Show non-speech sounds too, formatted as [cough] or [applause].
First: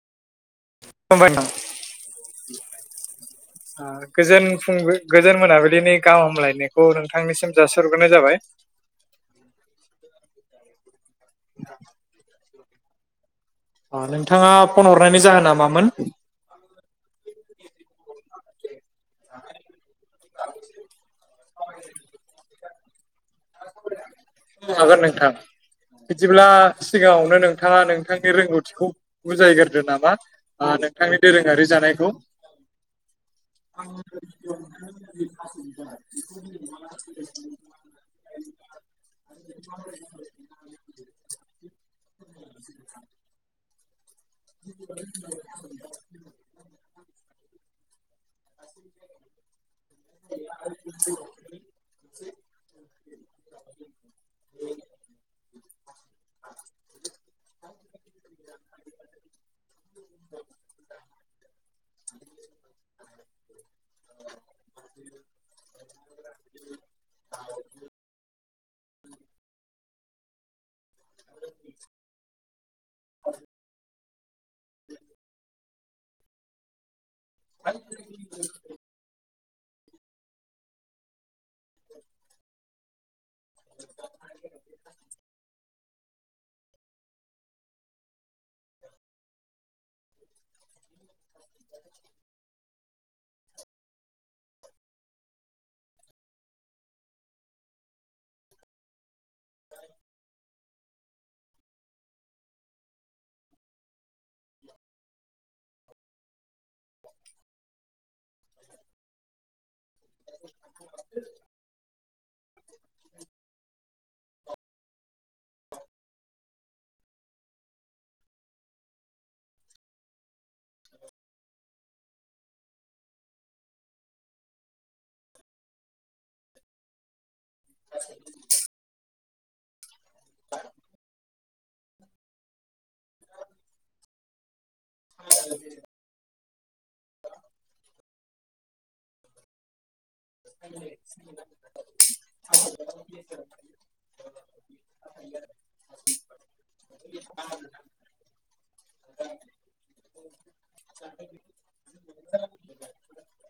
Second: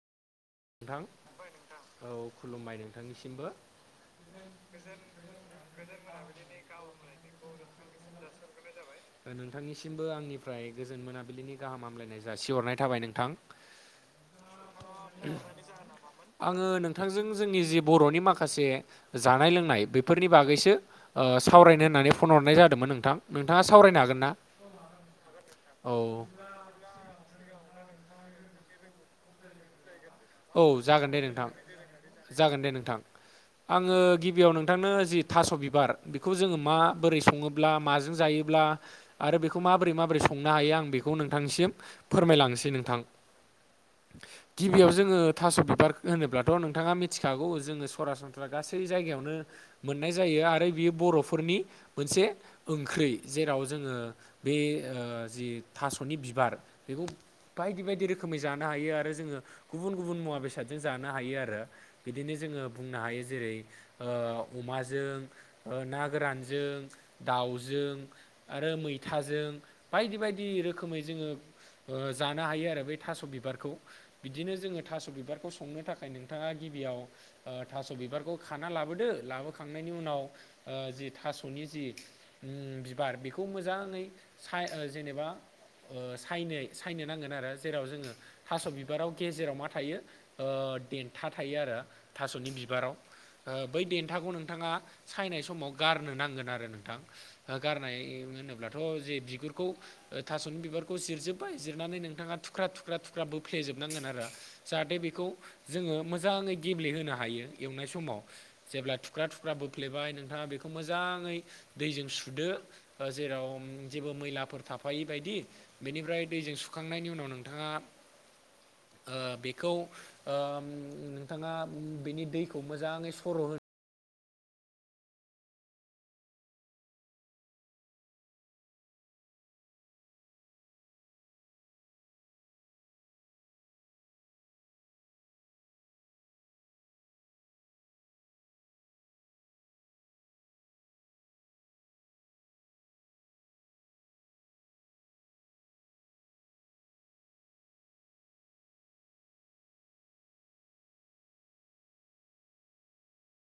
नोंथां [unintelligible] औ खुलुमबाय नोंथांनिसिमबो गोजोन फुं गोजोन मोनाबिलिनि गाहाम हामलायनायखौ नोंथांनिसिम जाासरग्रोनाय जाबाय। नाय जाबाय नोंथांनिसिमबो आंनिफ्राय गोजोन मोनाबिलिनि गाहाम हामलायनाय जासिहरनाय थाबाय नोंथां। अ नोंथाङा फन हरनायनि जाहोना मामोन? आङो नोंथांजों जोंनि जि बर'नि माखासे जानाय लोंनाय बेफोरनि बागैसो ओ सावरायनो होननानै फन हरनाय जादोंमोन नोंथां। नोंथाङा सावरायनो हागोन ना हागोन नोंथां औ बिदिब्ला सिगाङावनो नोंथाङा नोंथांनि रोंगौथिखौ बुजायगोरदो नामा? औ जागोन नोंथांनि दे नोंथां, दोरोङारि जानायखौ जागोन दे नोंथां। आङो गिबियाव नोंथांनो जि थास' बिबार बेखौ जोङो मा बोरै सङोब्ला माजों जायो ब्ला आरो बेखौ माबोरै माबोरै सनो हायो आं बेखौ नोंथांनिसिम फोरमायलांनोसै नोंथां। गिबियाव जोङो थास' बिबार होनोब्लाथ' नोंथाङा मिथिखागौ जोङो सरासनस्रा गासै जायगायावनो मोननाय जायो आरो बियो बर'फोरनि मोनसे ओंख्रि जेराव जोङो बे जि थास'नि बिबार बेखौ बायदि बायदि रोखोमै जानो हायो आरो जोङो गुबुन गुबुन मुवा बेसादजों जानो हायो आरो बिदिनो जोङो बुंनो हायो जेरै ओ अमाजों ना गोरानजों दाउजों आरो मैथाजों बायदि बायदि रो खोमै जोङो जानो हायो आरो बै थास' बिबारखौ बिदिनो जोङो थास' बिबारखौ संनो थाखाय नोंथाङा गिबियाव थास' बिबारखौ खाना लाबोदो लाबोखांनायनि उनाव जि थास'नि जि बिबार बे खौ मोजाङै साय ओ जेनेबा ओ सायनाय सायनो नांगोन आरो जेराव जोङो थास' बि बाराव गेजेराव मा थायो ओ देन्था थायो आरो थास'नि बिबाराव ओ बै देन्थाखौ नोंथाङा सायनाय समाव गारनो नांगोन आरो नोंथां। गारनाय होनोब्लाथ' जे बिगुरखौ थास'नि बिबारखौ जिरजोब्बाय जिरनानै नोंथाङा थुख्रा थुख्रा थुख्रा बो फ्लेजोबनांगोन आरो जाहाथे बेखौ जोङो मोजाङै गेब्लेहोनो हायो एवनाय समाव जेब्ला थुख्रा थुख्रा बोफ्लेबाय नोंथाङा बेखौ मोजाङै दैजों सुदो जेराव जेबो मैलाफोर थाफायि बायदि बेनिफ्राय दैजों सुखांनायनि उनाव नोंथाङा ओ बेखौ ओम नोंथाङा बेनि दैखौ मोजाङै सर' [inaudible] [inaudible] [inaudible] आ [unintelligible] [unintelligible] ज [unintelligible] [unintelligible]